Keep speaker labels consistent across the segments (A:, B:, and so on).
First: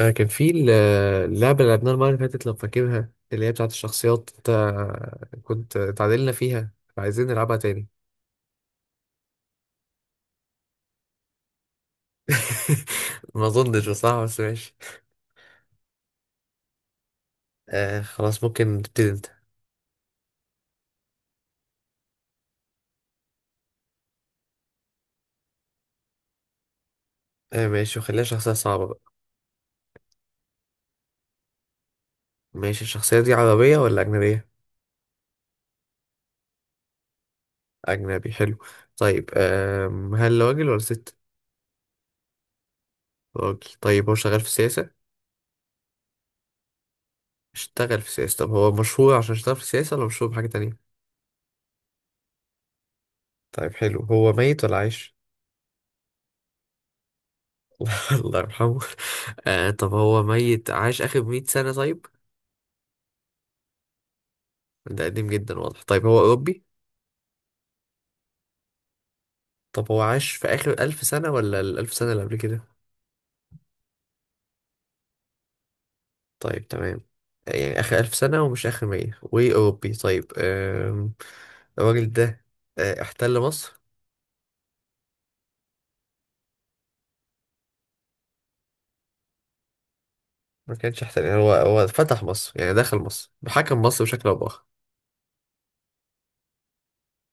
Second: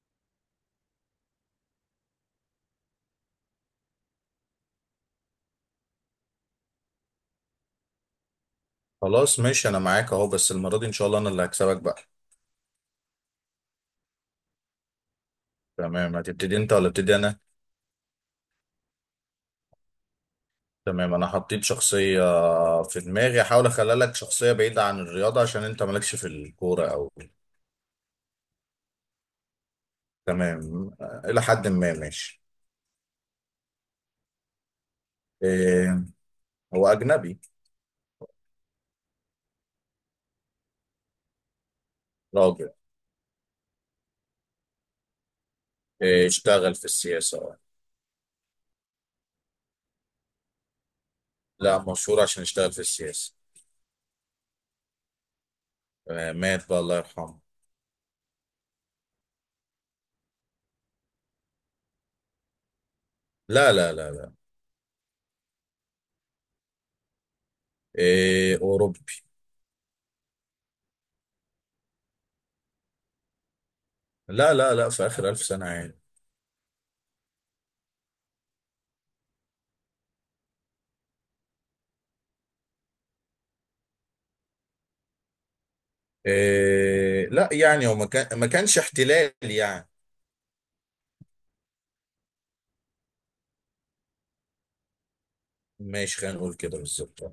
A: كان في اللعبة اللي لعبناها المرة اللي فاتت لو فاكرها اللي هي بتاعة الشخصيات. انت كنت اتعادلنا فيها فعايزين نلعبها تاني.
B: خلاص ماشي انا معاك اهو. بس المره دي ان شاء الله انا اللي هكسبك بقى.
A: ما اظنش بصراحة بس ماشي.
B: تمام، هتبتدي انت ولا ابتدي انا؟
A: آه خلاص، ممكن تبتدي انت.
B: تمام انا حطيت شخصيه في دماغي، احاول اخلي لك شخصيه بعيده عن الرياضه عشان انت مالكش في الكوره او
A: آه ماشي، وخليها شخصية صعبة بقى.
B: تمام. الى حد ما ماشي.
A: ماشي، الشخصية دي عربية ولا أجنبية؟
B: إيه، هو اجنبي.
A: أجنبي، حلو. طيب هل راجل ولا ست؟
B: راجل.
A: راجل. طيب هو شغال في السياسة؟
B: إيه، اشتغل في السياسه
A: اشتغل في السياسة. طب هو مشهور عشان اشتغل في السياسة ولا مشهور بحاجة تانية؟
B: لا مشهور عشان اشتغل في السياسه.
A: طيب حلو، هو ميت ولا عايش؟
B: مات بقى، الله يرحمه.
A: الله يرحمه. آه، طب هو ميت عاش آخر 100 سنة؟ طيب
B: لا لا لا لا.
A: ده قديم جدا واضح. طيب هو أوروبي؟
B: إيه اوروبي.
A: طب هو عاش في آخر 1000 سنة ولا الألف سنة اللي قبل كده؟
B: لا لا لا، في اخر الف سنه عادي.
A: طيب تمام، يعني آخر 1000 سنة ومش آخر 100 وأوروبي. طيب الراجل ده احتل مصر؟
B: إيه لا، يعني هو ما كانش احتلال يعني.
A: ما كانش احتل يعني، هو فتح مصر يعني، دخل مصر، حكم مصر بشكل أو بآخر.
B: ماشي خلينا نقول كده بالظبط.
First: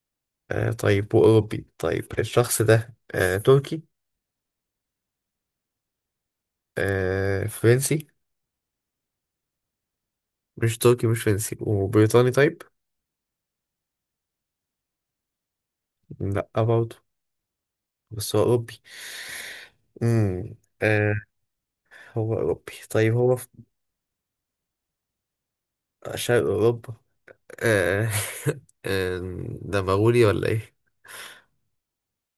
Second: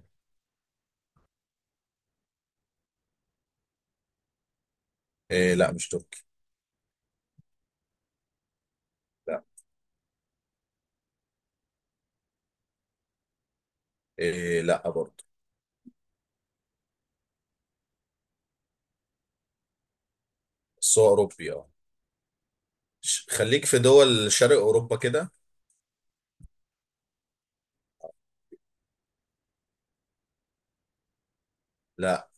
A: آه طيب، وأوروبي. طيب الشخص ده آه تركي؟
B: إيه لا، مش تركي.
A: آه فرنسي؟
B: لا.
A: مش تركي مش فرنسي وبريطاني؟ طيب
B: إيه لا برضه.
A: لا برضه. بس هو أوروبي. امم
B: بس هو
A: آه،
B: اوروبي اه.
A: هو أوروبي. طيب هو في
B: خليك في دول شرق اوروبا كده.
A: شرق أوروبا. آه آه، ده مغولي ولا إيه؟
B: لا،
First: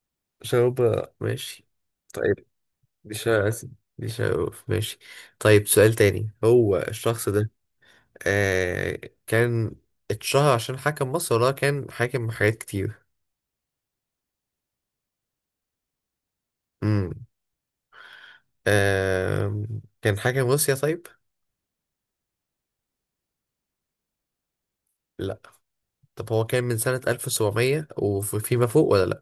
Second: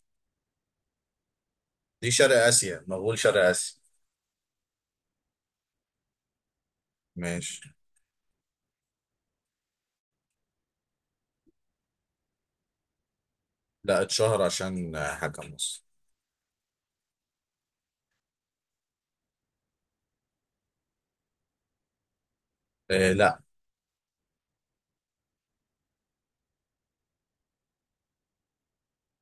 A: شرق أوروبا ماشي.
B: دي شرق
A: طيب
B: اسيا،
A: دي
B: مغول شرق
A: شرق آسيا،
B: اسيا.
A: دي شرق أوروبا ماشي. طيب سؤال تاني، هو الشخص ده
B: ماشي.
A: آه كان اتشهر عشان حكم مصر ولا هو كان حاكم حاجات كتير؟
B: لا، اتشهر عشان حاجه مصر.
A: امم آه، كان حاكم روسيا طيب؟
B: إيه لا.
A: لا. طب هو كان من سنة 1700 وفيما فوق ولا لأ؟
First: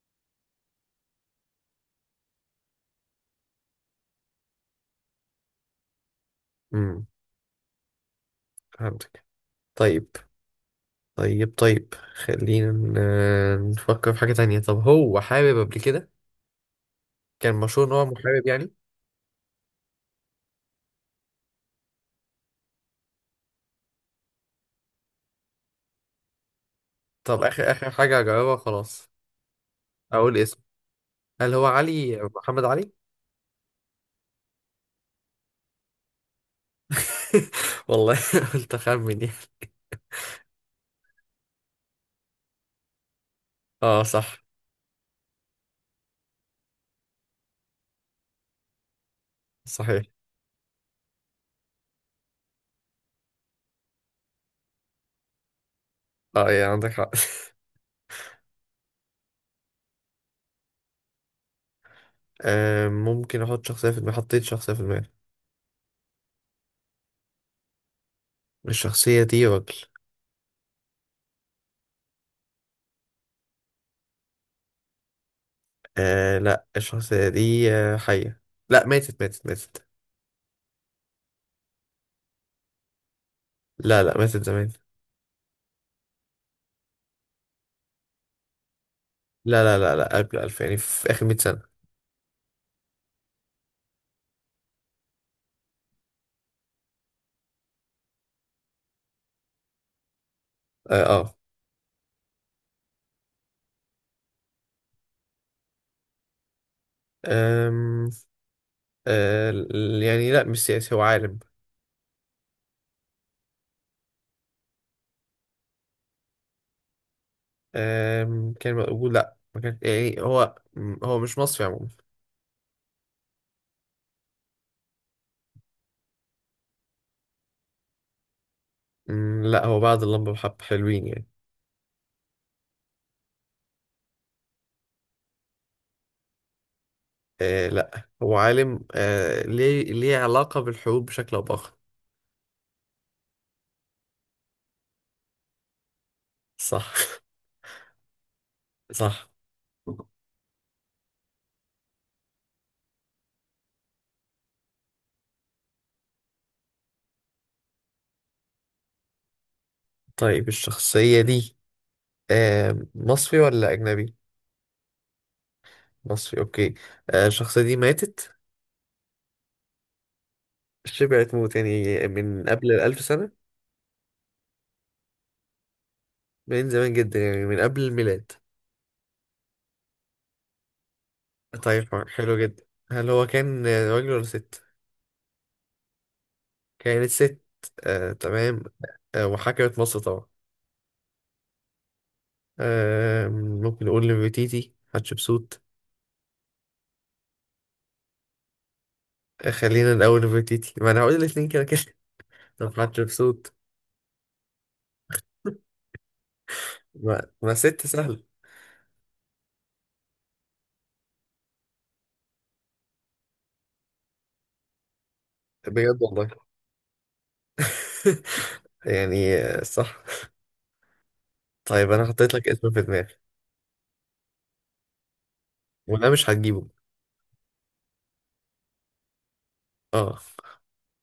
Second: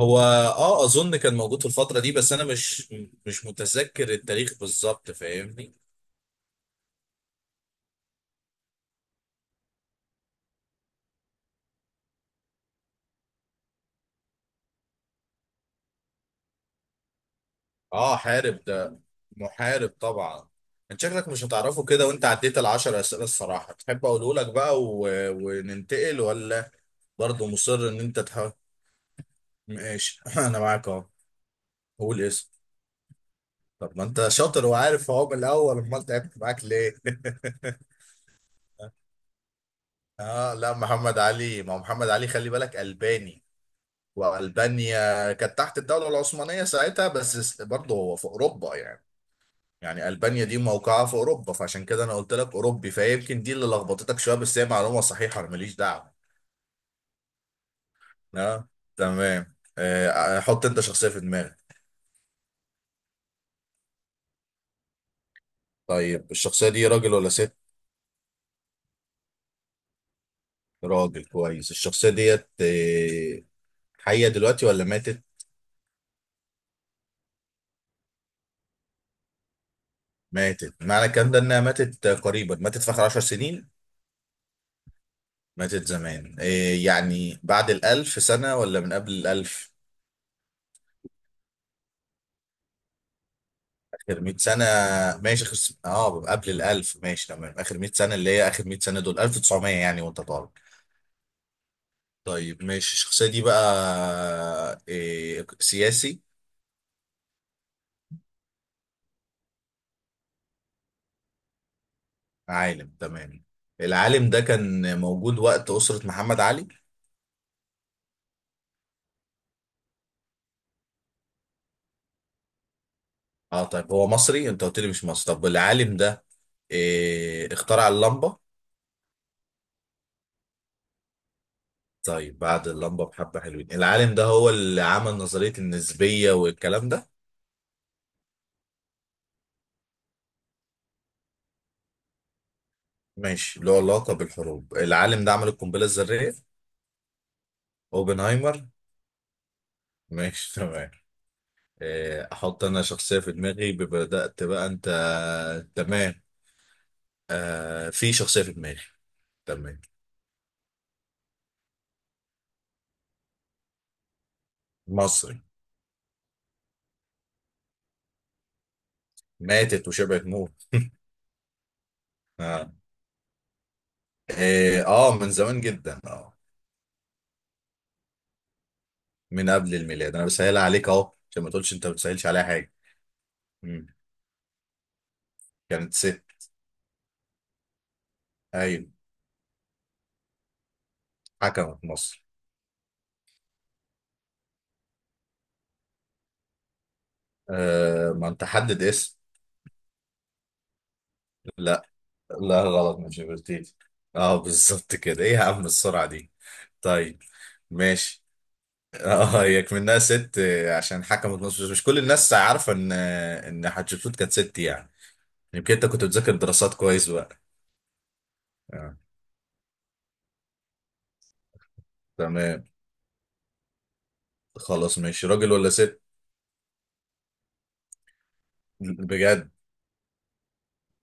B: هو اه اظن كان موجود في الفتره دي، بس انا مش متذكر التاريخ بالظبط، فاهمني.
A: امم فهمت. طيب طيب خلينا نفكر في حاجة تانية. طب هو حابب قبل كده كان مشهور إن هو
B: اه
A: محارب
B: حارب
A: يعني؟
B: ده، محارب طبعا. انت شكلك مش هتعرفه كده وانت عديت العشر اسئله، الصراحه تحب اقوله لك بقى وننتقل ولا
A: طب
B: برضه
A: آخر
B: مصر
A: آخر
B: ان انت
A: حاجة
B: تحاول؟
A: أجاوبها خلاص،
B: ماشي
A: أقول
B: انا
A: اسمه.
B: معاك اهو.
A: هل هو علي
B: قول اسم.
A: محمد علي؟
B: طب ما انت شاطر وعارف اهو من الاول، امال تعبت معاك ليه؟
A: والله قلت أخمن يعني.
B: اه لا محمد علي، ما هو محمد علي، خلي بالك الباني.
A: اه صح.
B: والبانيا كانت تحت الدوله العثمانيه ساعتها، بس برضه هو في اوروبا يعني.
A: صحيح.
B: يعني ألبانيا دي موقعها في أوروبا، فعشان كده أنا قلت لك أوروبي، فيمكن دي اللي لخبطتك شوية، بس هي معلومة صحيحة أنا ماليش دعوة.
A: اه يعني عندك حق.
B: أه. تمام، حط أنت شخصية في دماغك.
A: آه ممكن أحط شخصية في دماغي. حطيت شخصية في دماغي.
B: طيب الشخصية دي راجل ولا ست؟
A: الشخصية دي راجل.
B: راجل كويس. الشخصية ديت حية دلوقتي ولا ماتت؟
A: آه لا، الشخصية دي حية. لا، ماتت ماتت.
B: ماتت، معنى الكلام ده إنها ماتت قريبا، ماتت في آخر عشر سنين؟
A: لا ماتت زمان.
B: ماتت زمان يعني بعد الألف سنة ولا من قبل
A: لا
B: الألف؟
A: لا لا لا قبل 2000 يعني، في آخر 100 سنة.
B: اخر 100 سنه. ماشي، اه قبل ال 1000، ماشي تمام، اخر 100 سنه، اللي هي اخر 100 سنه دول 1900 يعني وانت طالب.
A: اه آه.
B: طيب ماشي، الشخصيه دي بقى إيه، سياسي؟
A: أم... يعني لا مش سياسي، هو عالم.
B: عالم. تمام، العالم ده كان موجود وقت اسره محمد علي.
A: كان بقول لا ما كان يعني، هو هو مش مصري عموما.
B: اه طيب هو مصري؟ انت قلت لي مش مصري. طب العالم ده إيه، اخترع اللمبه؟
A: لا، هو بعد اللمبة بحب حلوين يعني.
B: طيب بعد اللمبه بحبه حلوين. العالم ده هو اللي عمل نظريه النسبيه والكلام ده؟
A: آه. لا هو عالم آه. ليه علاقة بالحروب بشكل أو بآخر.
B: ماشي له علاقه بالحروب. العالم ده عمل القنبله الذريه.
A: صح
B: اوبنهايمر.
A: صح.
B: ماشي تمام. احط انا شخصية في دماغي، بدأت بقى انت. تمام. في شخصية في دماغي. تمام.
A: طيب الشخصية دي آه. مصري ولا أجنبي؟
B: مصري.
A: مصري، أوكي. آه. الشخصية دي ماتت.
B: ماتت وشبعت موت.
A: شبعت موت يعني من قبل
B: اه.
A: الألف سنة.
B: من زمان جدا اه.
A: من زمان جدا، يعني من قبل الميلاد.
B: من قبل الميلاد، انا بسهلها عليك اهو عشان ما تقولش انت ما
A: طيب
B: بتسهلش
A: حلو
B: عليها
A: جدا،
B: حاجة.
A: هل هو كان
B: مم.
A: راجل ولا ست؟
B: كانت ست.
A: كانت ست. آه، تمام.
B: ايوه.
A: آه، وحكمت مصر طبعا.
B: حكمت مصر.
A: آه، ممكن نقول نفرتيتي، حتشبسوت.
B: ما انت حدد اسم.
A: آه، خلينا الأول نفرتيتي، ما أنا هقول الاتنين كده كده.
B: لا. لا
A: طب
B: غلط، مش
A: حتشبسوت.
B: برتيتي. اه بالظبط كده، ايه يا عم السرعة دي؟
A: ما,
B: طيب
A: ما ست سهل.
B: ماشي. اه هي منها ست عشان حكمت مصر، بس مش كل الناس عارفه ان حتشبسوت كانت ست يعني. يمكن انت
A: بجد
B: كنت
A: والله.
B: بتذاكر دراسات كويس بقى. آه.
A: يعني آه، صح. طيب أنا حطيت لك
B: تمام.
A: اسم في دماغي
B: خلاص ماشي، راجل ولا ست؟
A: وأنا مش هتجيبه.
B: بجد؟
A: اه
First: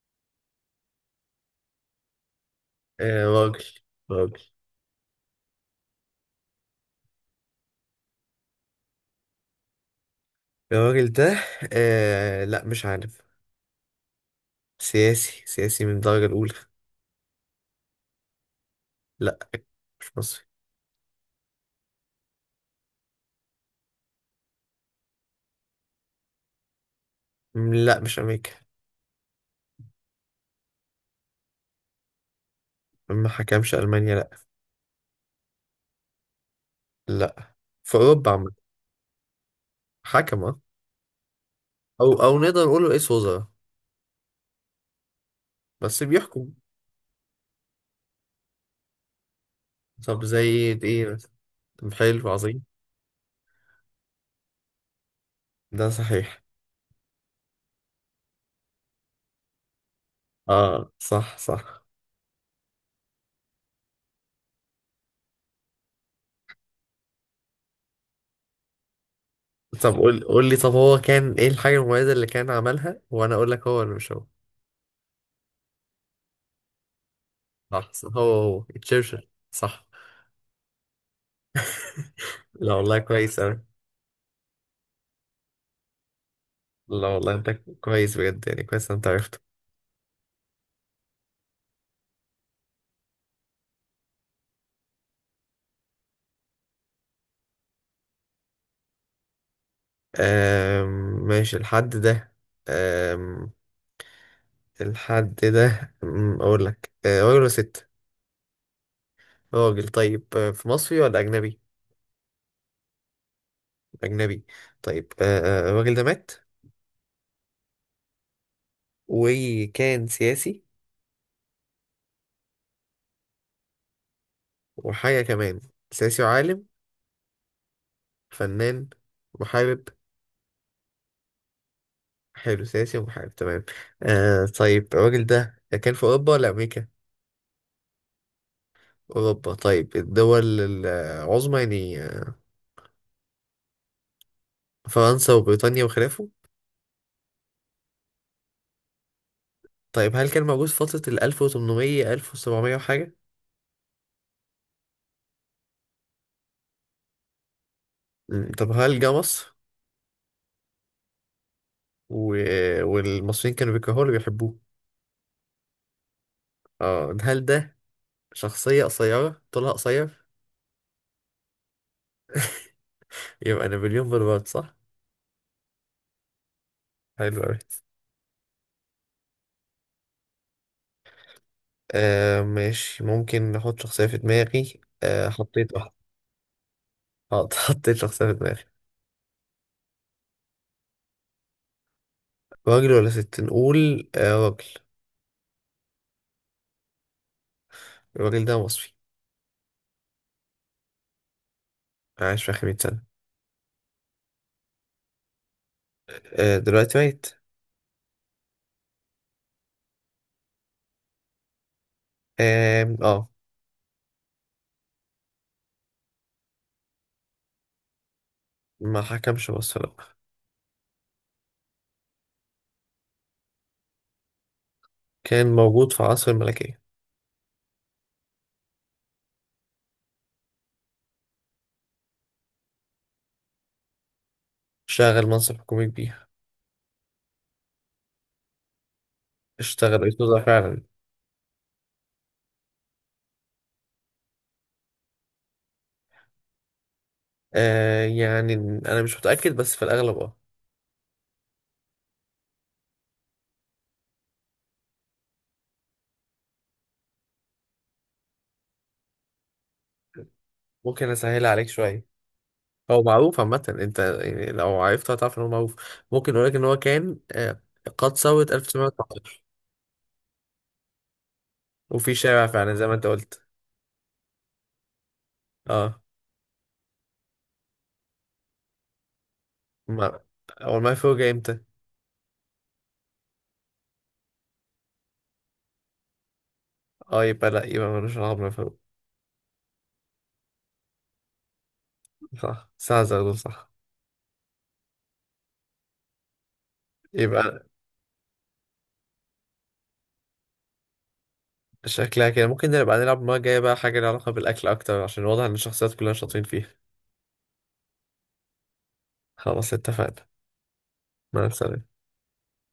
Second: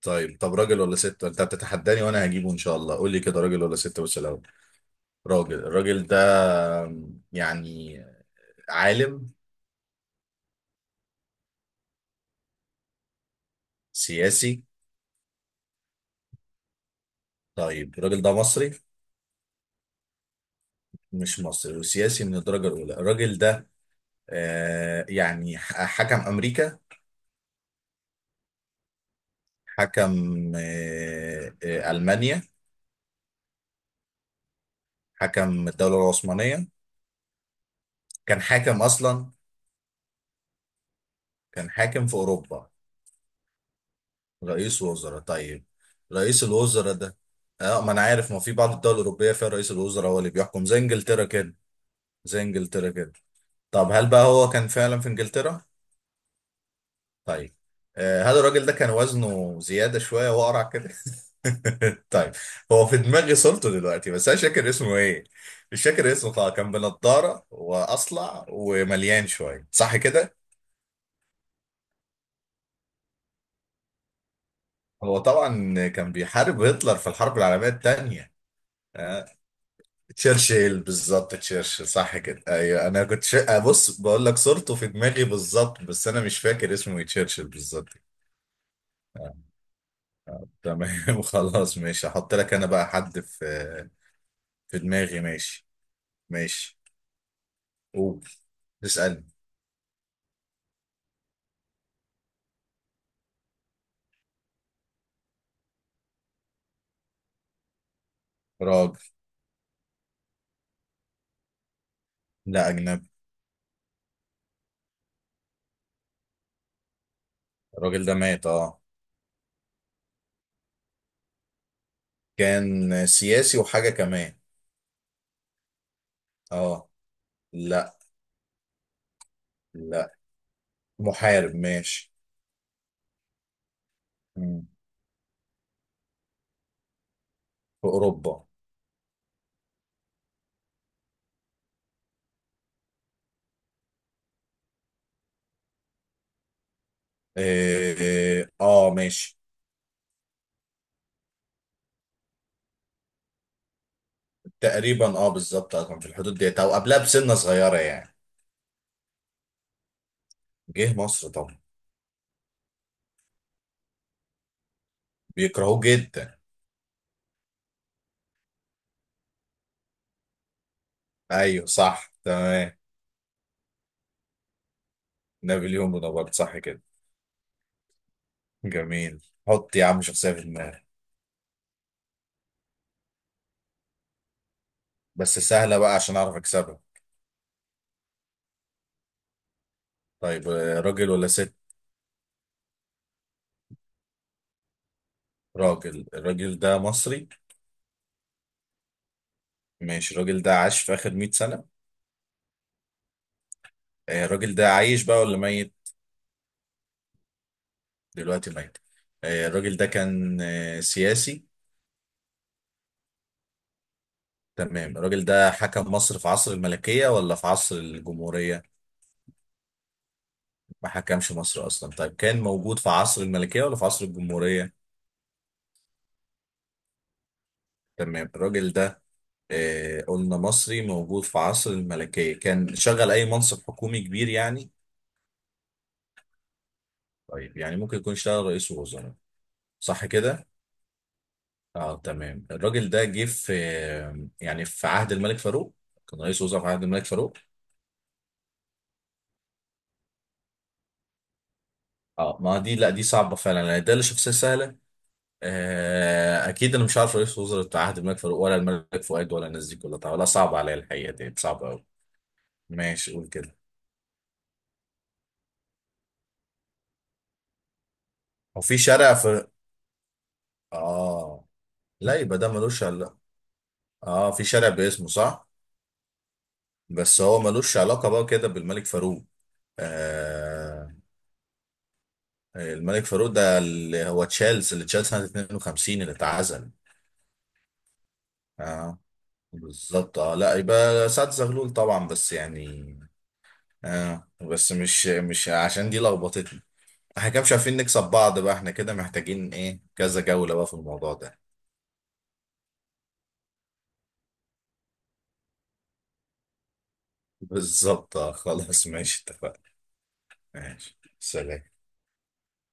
B: طيب، طب راجل ولا ست؟ انت بتتحداني وانا هجيبه ان شاء الله. قول لي
A: آه،
B: كده راجل
A: راجل.
B: ولا ست بس
A: راجل.
B: الاول. راجل. الراجل ده يعني عالم؟
A: الراجل ده آه، لا مش عارف.
B: سياسي.
A: سياسي، سياسي من الدرجة الأولى.
B: طيب الراجل ده مصري؟
A: لا مش مصري.
B: مش مصري وسياسي من الدرجه الاولى، الراجل ده يعني حكم امريكا؟
A: لا مش امريكا.
B: حكم ألمانيا؟
A: ما حكمش المانيا لا.
B: حكم الدولة العثمانية؟
A: لا، في اوروبا
B: كان
A: عم.
B: حاكم أصلا؟
A: حكم آه.
B: كان حاكم
A: او
B: في
A: او نقدر
B: أوروبا.
A: نقول رئيس وزراء.
B: رئيس وزراء طيب.
A: بس
B: رئيس
A: بيحكم.
B: الوزراء ده اه ما أنا عارف ما في بعض الدول الأوروبية فيها رئيس الوزراء هو
A: طب
B: اللي
A: زي
B: بيحكم زي
A: ايه، إيه
B: إنجلترا
A: مثلا؟
B: كده.
A: طب حلو
B: زي
A: عظيم.
B: إنجلترا كده. طب هل بقى هو كان فعلا في إنجلترا؟
A: ده صحيح.
B: طيب هل الراجل ده كان وزنه زيادة شوية وقرع كده؟
A: اه صح صح.
B: طيب، هو في دماغي صورته دلوقتي بس انا مش فاكر اسمه ايه. مش فاكر اسمه خالص، كان بنضاره واصلع ومليان شويه
A: طب
B: صح
A: قول
B: كده.
A: قول لي، طب هو كان ايه الحاجة المميزة اللي كان عملها وانا اقول لك هو ولا مش هو.
B: هو طبعا كان بيحارب هتلر في الحرب العالميه
A: صح صح، هو
B: الثانيه.
A: هو
B: آه،
A: تشرشل صح.
B: تشرشل بالظبط، تشرشل صح كده.
A: لا
B: ايوه
A: والله
B: انا كنت
A: كويس
B: شا... آه،
A: اوي.
B: بص بقول لك صورته في دماغي بالظبط، بس انا مش فاكر اسمه ايه،
A: لا والله
B: تشرشل
A: انت
B: بالظبط.
A: كويس بجد، يعني كويس إن انت
B: آه،
A: عرفته.
B: تمام خلاص ماشي، هحط لك انا بقى حد في دماغي. ماشي. ماشي. قول. اسالني.
A: آم، ماشي. الحد ده، الحد ده اقول لك آه، راجل ولا ست؟
B: راجل.
A: راجل. طيب آه، في مصري ولا اجنبي؟
B: لا اجنبي.
A: اجنبي. طيب الراجل ده مات
B: الراجل ده مات اه.
A: وكان سياسي
B: كان سياسي وحاجة كمان.
A: وحاجه كمان. سياسي وعالم؟
B: اه. لا.
A: فنان؟ محارب؟
B: لا. محارب. ماشي.
A: حلو، سياسي ومحارب تمام. آه
B: مم.
A: طيب، الراجل ده كان في اوروبا ولا امريكا؟
B: في أوروبا.
A: اوروبا طيب. الدول العظمى يعني، آه، فرنسا وبريطانيا وخلافه.
B: إيه، اه ماشي.
A: طيب هل كان موجود في فترة ال 1800 1700 وحاجة؟
B: تقريبا اه، بالظبط اه، كان في الحدود ديت او قبلها بسنة صغيرة يعني.
A: مم، طب هل جه مصر؟
B: جه مصر طبعا.
A: و... والمصريين كانوا بيكرهوه اللي بيحبوه؟
B: بيكرهوه جدا.
A: اه. هل ده شخصية قصيرة، طولها قصير؟
B: ايوه صح تمام.
A: يبقى نابليون بونابرت صح.
B: نابليون بونابرت صح كده.
A: حلو أوي.
B: جميل. حط يا عم شخصية في دماغك.
A: آه ماشي، ممكن نحط شخصية في دماغي. آه
B: بس
A: حطيت
B: سهلة
A: واحدة.
B: بقى عشان اعرف اكسبها.
A: حطيت شخصية في دماغي.
B: طيب، راجل ولا ست؟
A: راجل ولا ست؟ نقول آه راجل.
B: راجل. الراجل ده مصري.
A: الراجل ده مصري.
B: ماشي، الراجل ده عاش في آخر 100 سنة.
A: عاش في آخر 100 سنة.
B: الراجل ده عايش بقى ولا ميت؟
A: آه دلوقتي ميت.
B: دلوقتي ميت. الراجل ده كان سياسي.
A: آم، اه.
B: تمام، الراجل ده حكم مصر في عصر الملكية ولا في عصر الجمهورية؟
A: ما حكمش مصر لأ.
B: ما حكمش مصر أصلا؟ طيب كان موجود في عصر الملكية ولا في عصر الجمهورية؟
A: كان موجود في عصر الملكية.
B: تمام، الراجل ده قلنا مصري، موجود في عصر الملكية، كان شغل أي منصب حكومي كبير يعني؟
A: شغل منصب حكومي كبير.
B: طيب، يعني ممكن يكون اشتغل رئيس وزراء؟
A: اشتغل
B: صح
A: رئيس وزراء
B: كده.
A: فعلا.
B: اه تمام. الراجل ده جه في يعني في عهد الملك فاروق؟ كان رئيس وزراء في عهد الملك فاروق؟
A: آه يعني انا مش متاكد بس في الاغلب اه.
B: اه، ما دي لا دي صعبه فعلا يعني، ده اللي شخصيه سهله. آه اكيد انا مش عارف رئيس وزراء عهد الملك فاروق ولا الملك فؤاد ولا الناس دي كلها طبعا، لا صعب عليا
A: ممكن
B: الحقيقه، دي
A: اسهل
B: صعبه
A: عليك
B: قوي.
A: شويه. هو
B: ماشي قول
A: معروف
B: كده.
A: عامه، انت يعني لو عرفته هتعرف ان هو معروف. ممكن اقول لك ان هو كان آه قد ثورة
B: هو في شارع
A: 1919.
B: في اه؟ لا
A: وفي
B: يبقى
A: شارع
B: ده
A: فعلا
B: ملوش
A: زي ما انت
B: علاقه.
A: قلت.
B: اه في شارع باسمه صح،
A: اه.
B: بس هو ملوش علاقه بقى كده بالملك فاروق.
A: ما هو
B: آه.
A: المفروض جاي امتى؟
B: الملك فاروق ده اللي هو تشيلس، اللي تشيلس سنه 52 اللي اتعزل.
A: اه، يبقى لا يبقى ملوش علاقه بالمفروض.
B: اه بالظبط اه. لا يبقى سعد زغلول طبعا بس
A: صح،
B: يعني.
A: ساعه زغلول صح.
B: اه، بس مش عشان دي لخبطتني. احنا كده مش
A: يبقى
B: عارفين نكسب بعض بقى، احنا كده محتاجين ايه كذا جولة بقى في الموضوع ده.
A: شكلها كده ممكن نبقى نلعب المره الجايه بقى حاجه لها علاقه بالاكل اكتر، عشان واضح ان الشخصيات كلها شاطرين فيها.
B: بالظبط. خلاص ماشي، اتفقنا.
A: خلاص اتفقنا.
B: ماشي
A: مع
B: سلام.
A: السلامه.